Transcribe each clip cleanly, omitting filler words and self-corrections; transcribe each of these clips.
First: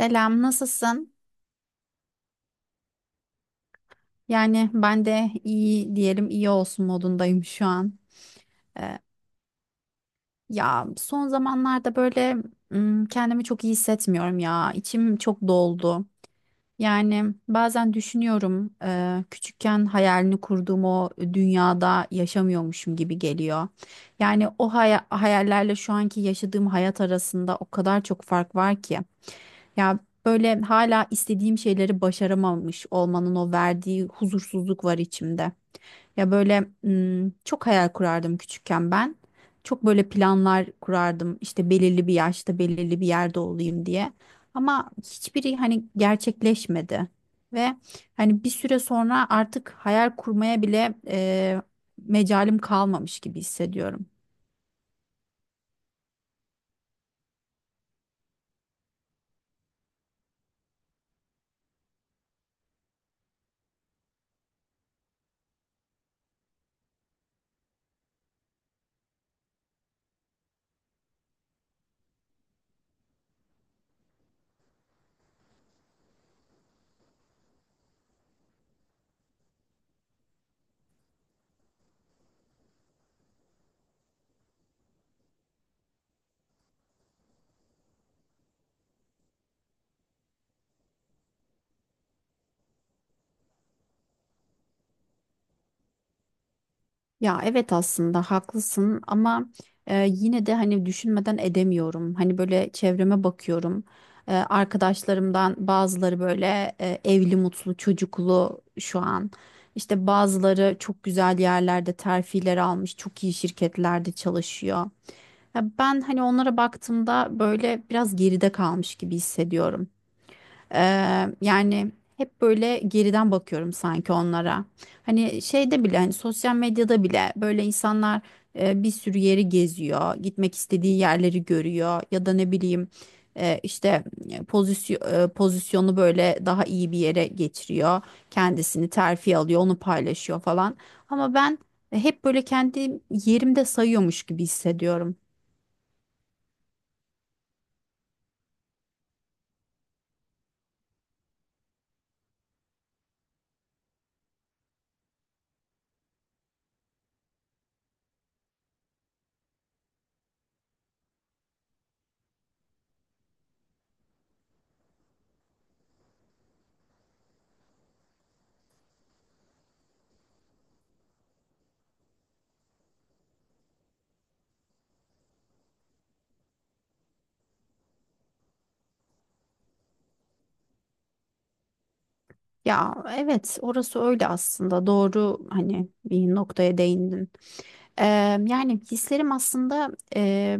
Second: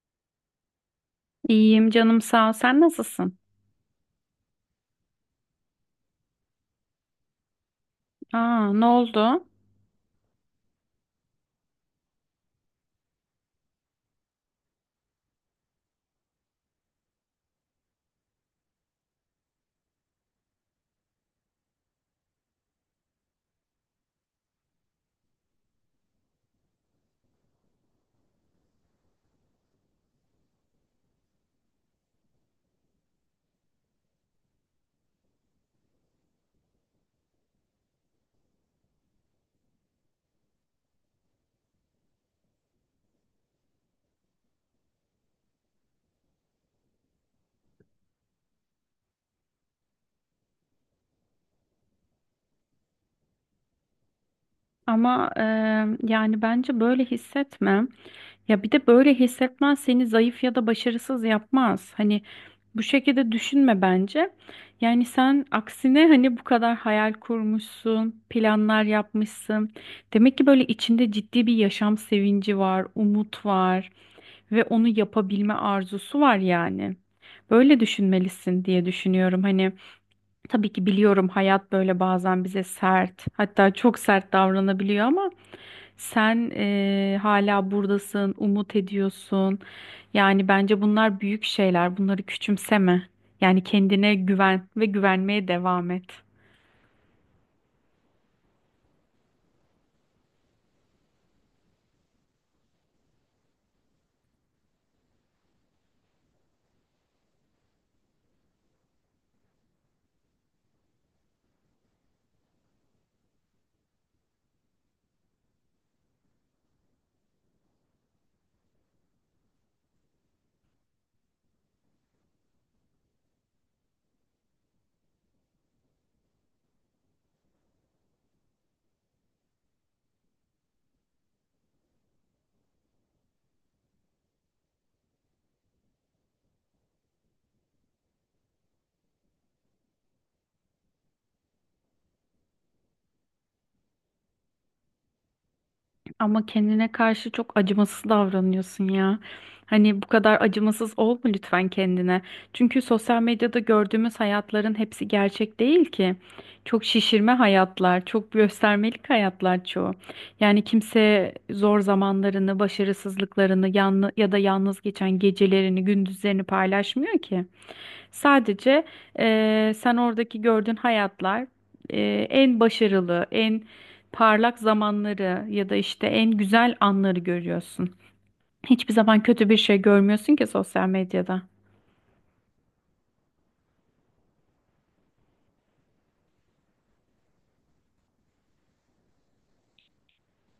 Selam, nasılsın? İyiyim canım sağ ol. Sen nasılsın? Yani ben de iyi diyelim iyi olsun modundayım şu an. Aa, ne Ee, oldu? ya son zamanlarda böyle kendimi çok iyi hissetmiyorum ya. İçim çok doldu. Yani bazen düşünüyorum küçükken hayalini kurduğum o dünyada yaşamıyormuşum gibi geliyor. Yani o hayallerle şu anki yaşadığım hayat arasında o kadar çok fark var ki. Ya böyle hala istediğim şeyleri başaramamış olmanın o verdiği huzursuzluk var içimde. Ya böyle çok hayal kurardım küçükken ben. Çok böyle planlar kurardım işte belirli bir yaşta belirli bir yerde olayım diye. Ama hiçbiri hani gerçekleşmedi. Ve hani bir süre sonra artık hayal kurmaya bile mecalim kalmamış gibi hissediyorum. Ama yani bence böyle hissetme. Ya bir de böyle hissetmen seni zayıf ya da başarısız yapmaz. Bu şekilde düşünme bence. Yani sen aksine hani bu kadar hayal kurmuşsun, planlar yapmışsın. Demek ki böyle içinde ciddi bir yaşam sevinci var, umut var ve onu yapabilme arzusu var yani. Böyle düşünmelisin diye düşünüyorum. Hani tabii ki biliyorum hayat böyle bazen bize sert, hatta çok sert davranabiliyor ama sen hala buradasın, umut ediyorsun. Yani bence bunlar büyük şeyler. Bunları küçümseme. Yani kendine güven ve güvenmeye devam et. Ya evet aslında haklısın ama yine de hani düşünmeden edemiyorum. Hani böyle çevreme bakıyorum. Arkadaşlarımdan bazıları böyle evli, mutlu, çocuklu şu an. İşte bazıları çok güzel yerlerde terfiler almış, çok iyi şirketlerde çalışıyor. Ya ben hani onlara baktığımda böyle biraz geride kalmış gibi hissediyorum. Yani hep böyle geriden bakıyorum sanki onlara. Hani şeyde bile hani sosyal medyada bile böyle insanlar bir sürü yeri geziyor, gitmek istediği yerleri görüyor ya da ne bileyim işte pozisyonu böyle daha iyi bir yere getiriyor. Kendisini terfi alıyor, onu paylaşıyor falan. Ama ben hep böyle kendi yerimde sayıyormuş gibi hissediyorum. Ama kendine karşı çok acımasız davranıyorsun ya. Hani bu kadar acımasız olma lütfen kendine. Çünkü sosyal medyada gördüğümüz hayatların hepsi gerçek değil ki. Çok şişirme hayatlar, çok göstermelik hayatlar çoğu. Yani kimse zor zamanlarını, başarısızlıklarını, yanlı ya da yalnız geçen gecelerini, gündüzlerini paylaşmıyor ki. Sadece sen oradaki gördüğün hayatlar en başarılı, en parlak zamanları ya da işte en güzel anları görüyorsun. Hiçbir zaman kötü bir şey görmüyorsun ki sosyal medyada. Ya evet orası öyle aslında doğru hani bir noktaya değindin. Eee, yani hislerim aslında eee,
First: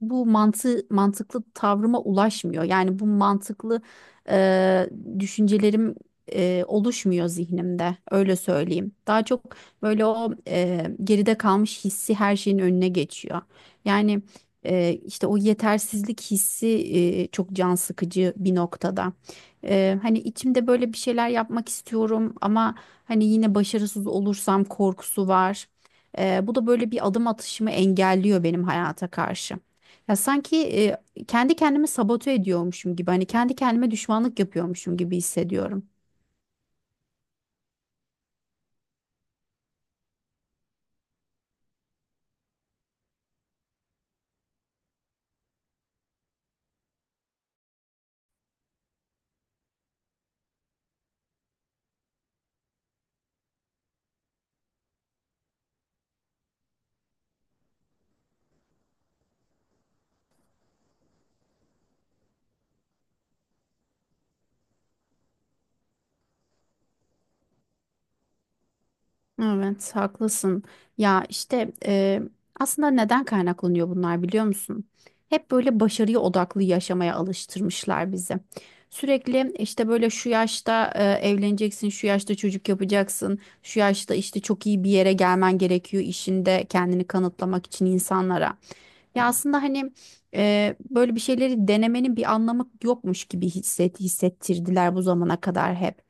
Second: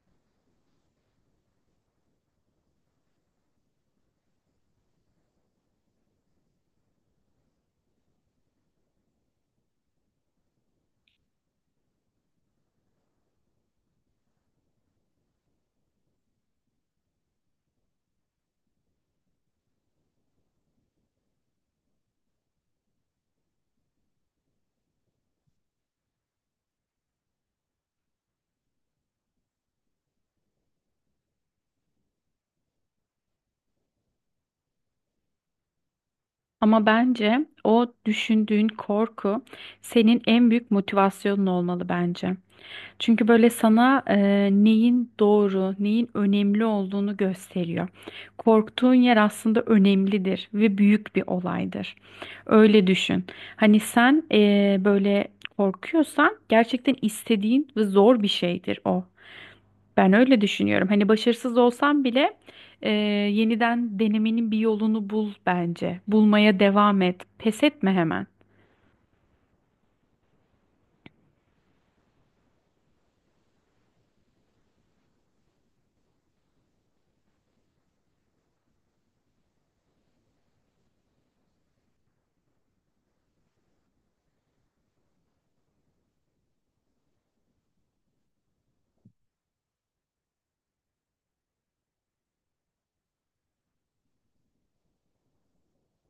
bu mantıklı tavrıma ulaşmıyor. Yani bu mantıklı eee, düşüncelerim oluşmuyor zihnimde. Öyle söyleyeyim. Daha çok böyle o geride kalmış hissi her şeyin önüne geçiyor. Yani işte o yetersizlik hissi çok can sıkıcı bir noktada. Hani içimde böyle bir şeyler yapmak istiyorum ama hani yine başarısız olursam korkusu var. Bu da böyle bir adım atışımı engelliyor benim hayata karşı. Ya sanki kendi kendimi sabote ediyormuşum gibi, hani kendi kendime düşmanlık yapıyormuşum gibi hissediyorum. Ama bence o düşündüğün korku senin en büyük motivasyonun olmalı bence. Çünkü böyle sana neyin doğru, neyin önemli olduğunu gösteriyor. Korktuğun yer aslında önemlidir ve büyük bir olaydır. Öyle düşün. Hani sen böyle korkuyorsan gerçekten istediğin ve zor bir şeydir o. Ben öyle düşünüyorum. Hani başarısız olsam bile yeniden denemenin bir yolunu bul bence. Bulmaya devam et. Pes etme hemen. Evet, haklısın. Ya işte aslında neden kaynaklanıyor bunlar biliyor musun? Hep böyle başarıya odaklı yaşamaya alıştırmışlar bizi. Sürekli işte böyle şu yaşta evleneceksin, şu yaşta çocuk yapacaksın, şu yaşta işte çok iyi bir yere gelmen gerekiyor işinde kendini kanıtlamak için insanlara. Ya aslında hani böyle bir şeyleri denemenin bir anlamı yokmuş gibi hissettirdiler bu zamana kadar hep.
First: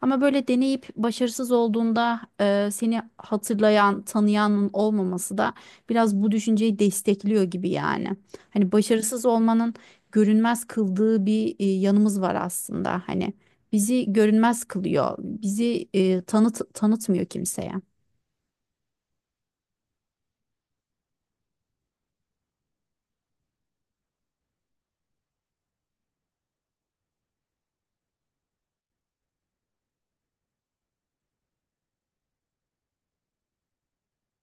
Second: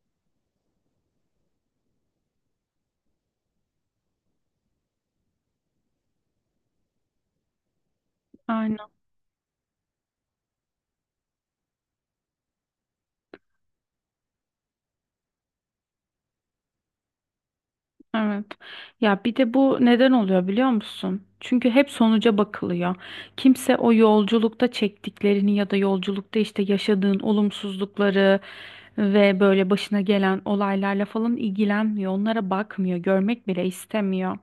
Ama böyle deneyip başarısız olduğunda seni hatırlayan, tanıyanın olmaması da biraz bu düşünceyi destekliyor gibi yani. Hani Aynen. başarısız olmanın görünmez kıldığı bir yanımız var aslında. Hani bizi görünmez kılıyor. Bizi tanıtmıyor kimseye. Evet. Ya bir de bu neden oluyor biliyor musun? Çünkü hep sonuca bakılıyor. Kimse o yolculukta çektiklerini ya da yolculukta işte yaşadığın olumsuzlukları ve böyle başına gelen olaylarla falan ilgilenmiyor. Onlara bakmıyor, görmek bile istemiyor.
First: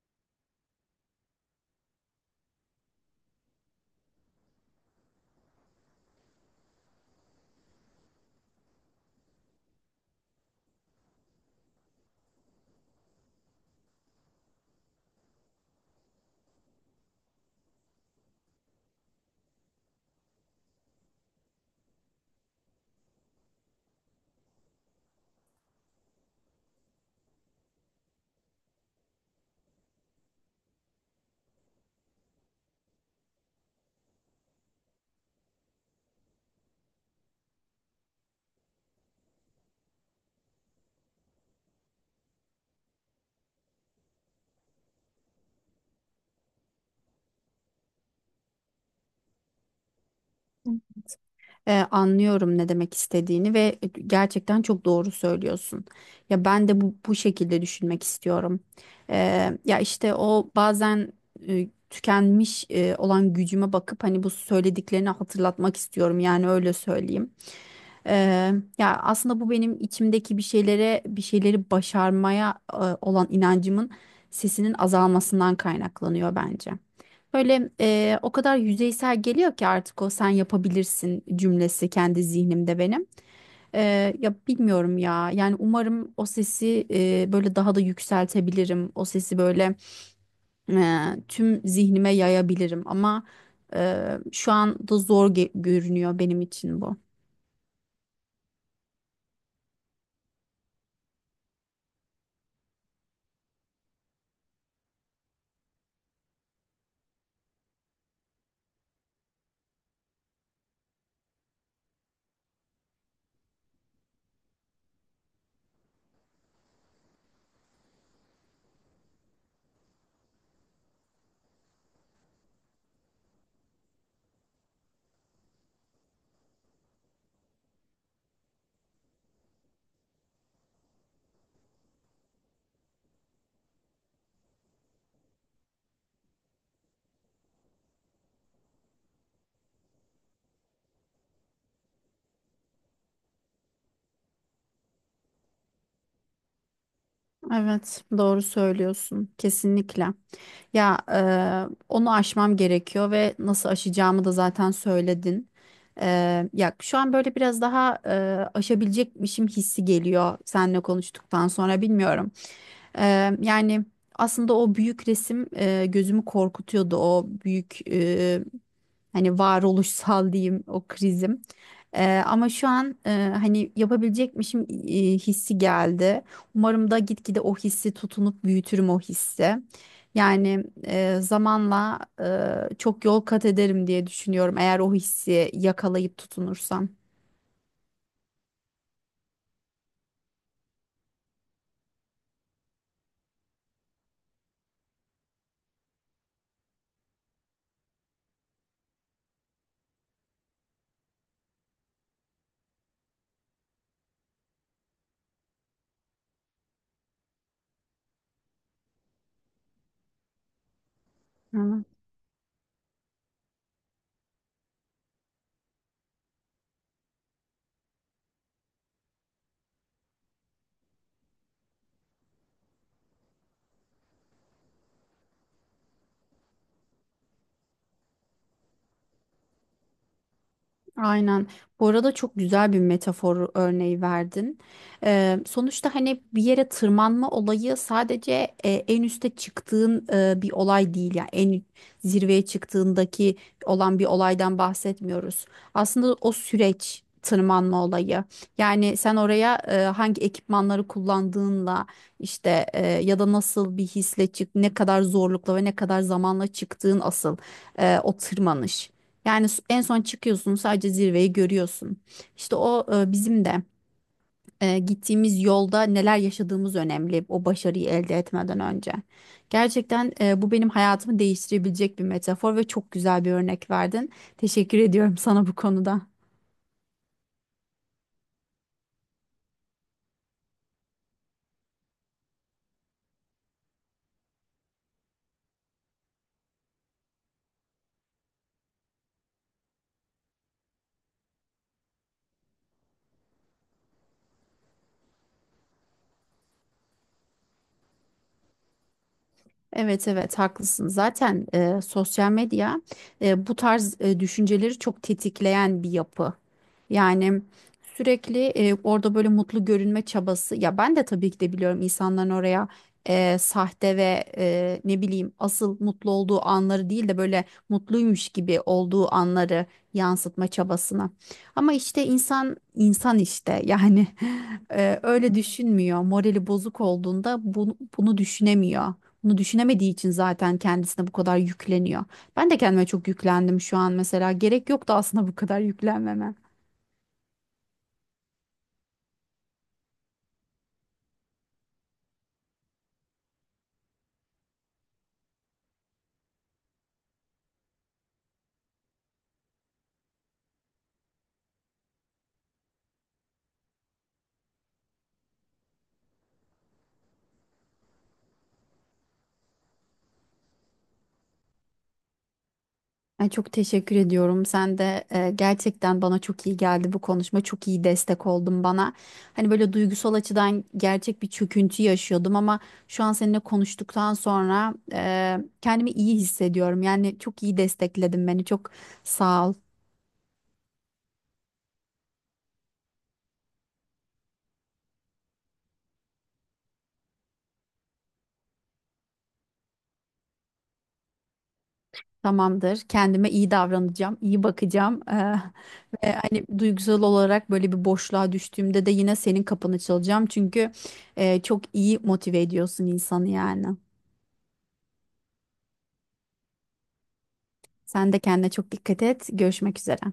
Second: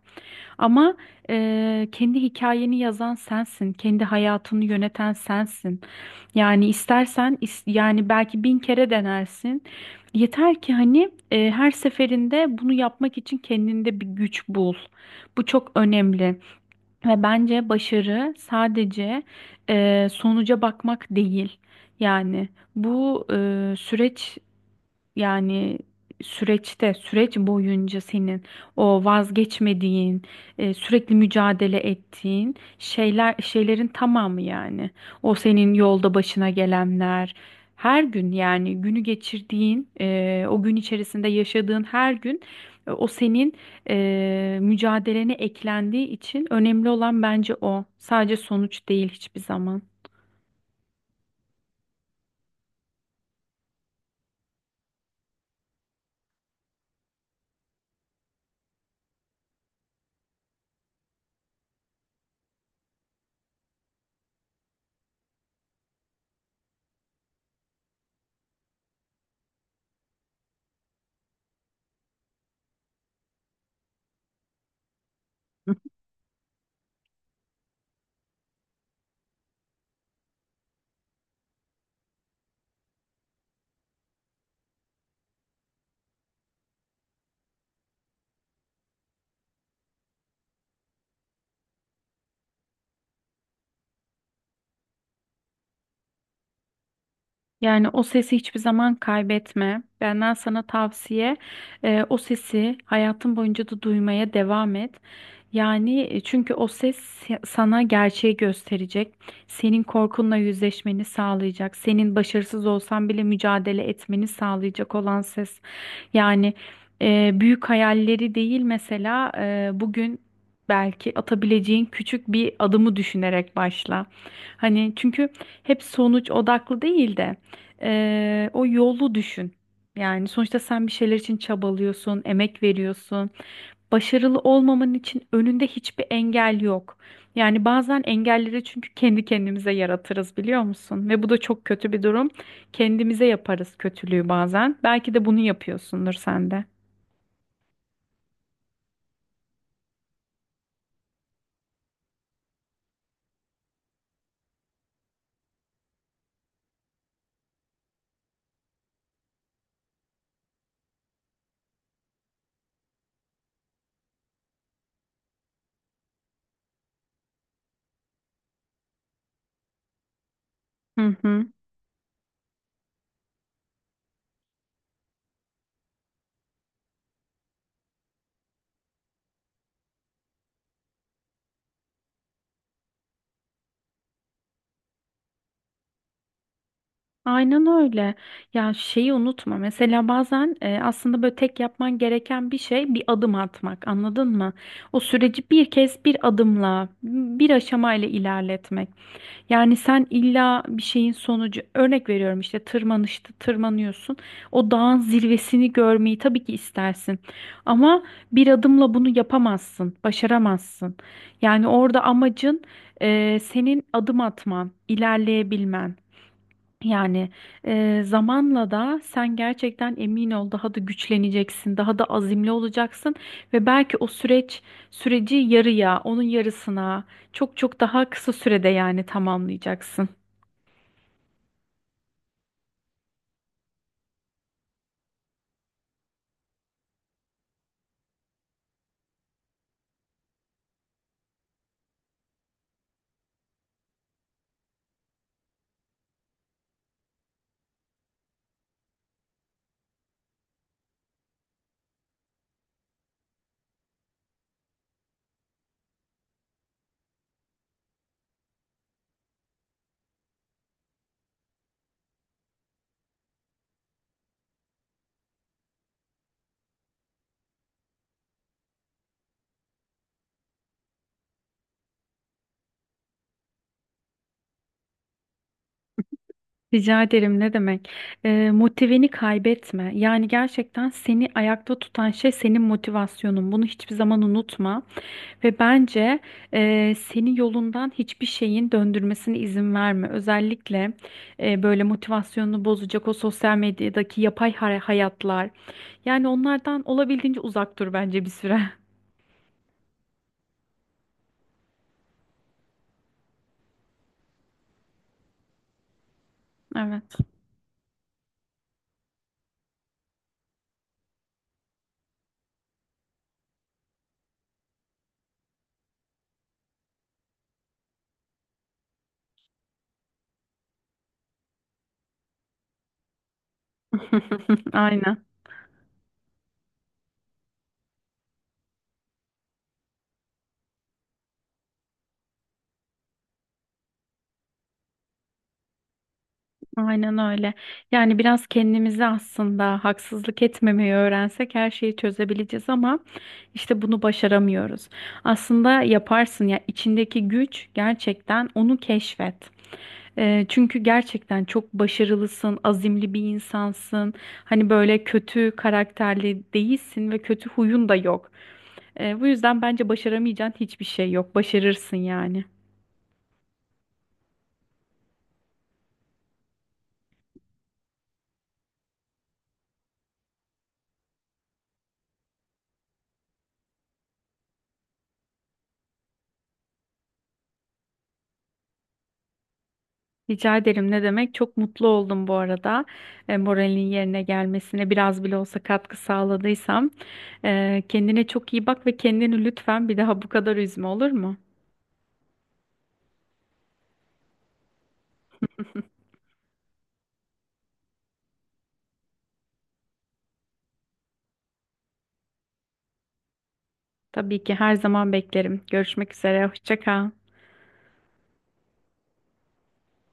Ama kendi hikayeni yazan sensin, kendi hayatını yöneten sensin. Yani istersen yani belki bin kere denersin. Yeter ki hani her seferinde bunu yapmak için kendinde bir güç bul. Bu çok önemli ve bence başarı sadece sonuca bakmak değil. Yani bu süreç yani süreçte, süreç boyunca senin o vazgeçmediğin, sürekli mücadele ettiğin şeyler, şeylerin tamamı yani. O senin yolda başına gelenler, her gün yani günü geçirdiğin, o gün içerisinde yaşadığın her gün o senin mücadelene eklendiği için önemli olan bence o. Sadece sonuç değil hiçbir zaman. Anlıyorum ne demek istediğini ve gerçekten çok doğru söylüyorsun. Ya ben de bu şekilde düşünmek istiyorum. E, ya işte o bazen tükenmiş olan gücüme bakıp hani bu söylediklerini hatırlatmak istiyorum yani öyle söyleyeyim. Ya aslında bu benim içimdeki bir bir şeyleri başarmaya olan inancımın sesinin azalmasından kaynaklanıyor bence. Böyle o kadar yüzeysel geliyor ki artık o sen yapabilirsin cümlesi kendi zihnimde benim. Ya bilmiyorum ya. Yani umarım o sesi böyle daha da yükseltebilirim. O sesi böyle e, tüm zihnime yayabilirim. Ama e, şu anda zor görünüyor benim için bu. Yani o sesi hiçbir zaman kaybetme. Benden sana tavsiye, o sesi hayatın boyunca da duymaya devam et. Yani çünkü o ses sana gerçeği gösterecek. Senin korkunla yüzleşmeni sağlayacak. Senin başarısız olsan bile mücadele etmeni sağlayacak olan ses. Yani büyük hayalleri değil mesela bugün belki atabileceğin küçük bir adımı düşünerek başla. Hani çünkü hep sonuç odaklı değil de. O yolu düşün. Yani sonuçta sen bir şeyler için çabalıyorsun, emek veriyorsun. Başarılı olmaman için önünde hiçbir engel yok. Yani bazen engelleri çünkü kendi kendimize yaratırız biliyor musun? Ve bu da çok kötü bir durum. Kendimize yaparız kötülüğü bazen. Belki de bunu yapıyorsundur sen de. Evet, doğru söylüyorsun. Kesinlikle. Ya onu aşmam gerekiyor ve nasıl aşacağımı da zaten söyledin. E, ya şu an böyle biraz daha aşabilecekmişim hissi geliyor seninle konuştuktan sonra bilmiyorum. E, yani aslında o büyük resim gözümü korkutuyordu. O büyük. Hani varoluşsal diyeyim o Hı krizim. hı. Ama şu an hani yapabilecekmişim hissi geldi. Umarım da gitgide o hissi tutunup büyütürüm o hissi. Yani zamanla çok yol kat ederim diye düşünüyorum eğer o hissi yakalayıp tutunursam. Aynen öyle. Ya şeyi unutma. Mesela bazen aslında böyle tek yapman gereken bir şey bir adım atmak. Anladın mı? O süreci bir kez bir adımla, bir aşamayla ilerletmek. Yani sen illa bir şeyin sonucu, örnek veriyorum işte tırmanışta tırmanıyorsun. O dağın zirvesini görmeyi tabii ki istersin. Ama bir adımla bunu yapamazsın, başaramazsın. Yani Evet. orada amacın senin adım atman, ilerleyebilmen. Yani zamanla da sen gerçekten emin ol daha da güçleneceksin, daha da azimli olacaksın ve belki o süreci yarıya, onun yarısına çok çok daha kısa sürede yani tamamlayacaksın. Aynen. Bu arada çok güzel bir metafor örneği verdin. Sonuçta hani bir yere tırmanma olayı sadece en üste çıktığın bir olay değil. Yani en zirveye çıktığındaki olan bir olaydan bahsetmiyoruz. Aslında o süreç tırmanma olayı. Yani sen oraya hangi ekipmanları kullandığınla işte ya da nasıl bir hisle ne kadar zorlukla ve ne kadar zamanla çıktığın asıl o tırmanış. Yani en son çıkıyorsun sadece zirveyi görüyorsun. İşte o bizim de gittiğimiz yolda neler yaşadığımız önemli o başarıyı elde etmeden önce. Gerçekten bu benim hayatımı değiştirebilecek bir metafor ve çok güzel bir örnek verdin. Teşekkür ediyorum sana bu konuda. Rica ederim ne demek? E, motiveni kaybetme. Yani gerçekten seni ayakta tutan şey senin motivasyonun. Bunu hiçbir zaman unutma. Ve bence seni yolundan hiçbir şeyin döndürmesine izin verme. Özellikle böyle motivasyonunu bozacak o sosyal medyadaki yapay hayatlar. Yani onlardan olabildiğince uzak dur bence bir süre. Evet, evet, haklısın. Zaten sosyal medya bu tarz düşünceleri çok tetikleyen bir yapı. Evet. Yani sürekli orada böyle mutlu görünme çabası. Ya ben de tabii ki de biliyorum insanların oraya sahte ve ne bileyim asıl mutlu olduğu anları değil de böyle mutluymuş gibi olduğu anları yansıtma çabasına. Ama işte insan insan işte yani Aynen. öyle düşünmüyor. Morali bozuk olduğunda bunu düşünemiyor. Bunu düşünemediği için zaten kendisine bu kadar yükleniyor. Ben de kendime çok yüklendim şu an mesela. Gerek yoktu aslında bu kadar yüklenmeme. Aynen öyle. Yani biraz kendimize aslında haksızlık etmemeyi öğrensek her şeyi çözebileceğiz ama işte bunu başaramıyoruz. Aslında yaparsın ya içindeki güç gerçekten onu keşfet. Çünkü gerçekten çok başarılısın, azimli bir insansın. Hani böyle kötü karakterli değilsin ve kötü huyun da yok. Bu yüzden bence başaramayacağın hiçbir şey yok. Başarırsın yani. Ay, çok teşekkür ediyorum. Sen de gerçekten bana çok iyi geldi bu konuşma. Çok iyi destek oldun bana. Hani böyle duygusal açıdan gerçek bir çöküntü yaşıyordum ama şu an seninle konuştuktan sonra kendimi iyi hissediyorum. Yani çok iyi destekledin beni. Çok sağ ol. Rica ederim ne demek? Çok mutlu oldum bu arada. E, moralin yerine gelmesine biraz bile olsa katkı sağladıysam. E, kendine çok iyi bak ve kendini lütfen bir daha bu kadar üzme olur mu? Tamamdır. Kendime iyi davranacağım, iyi bakacağım. Ve hani duygusal olarak böyle bir boşluğa düştüğümde de yine senin kapını çalacağım. Çünkü çok iyi motive ediyorsun insanı yani. Tabii ki her zaman beklerim. Görüşmek üzere. Hoşça kal. Sen de kendine çok dikkat et. Görüşmek üzere.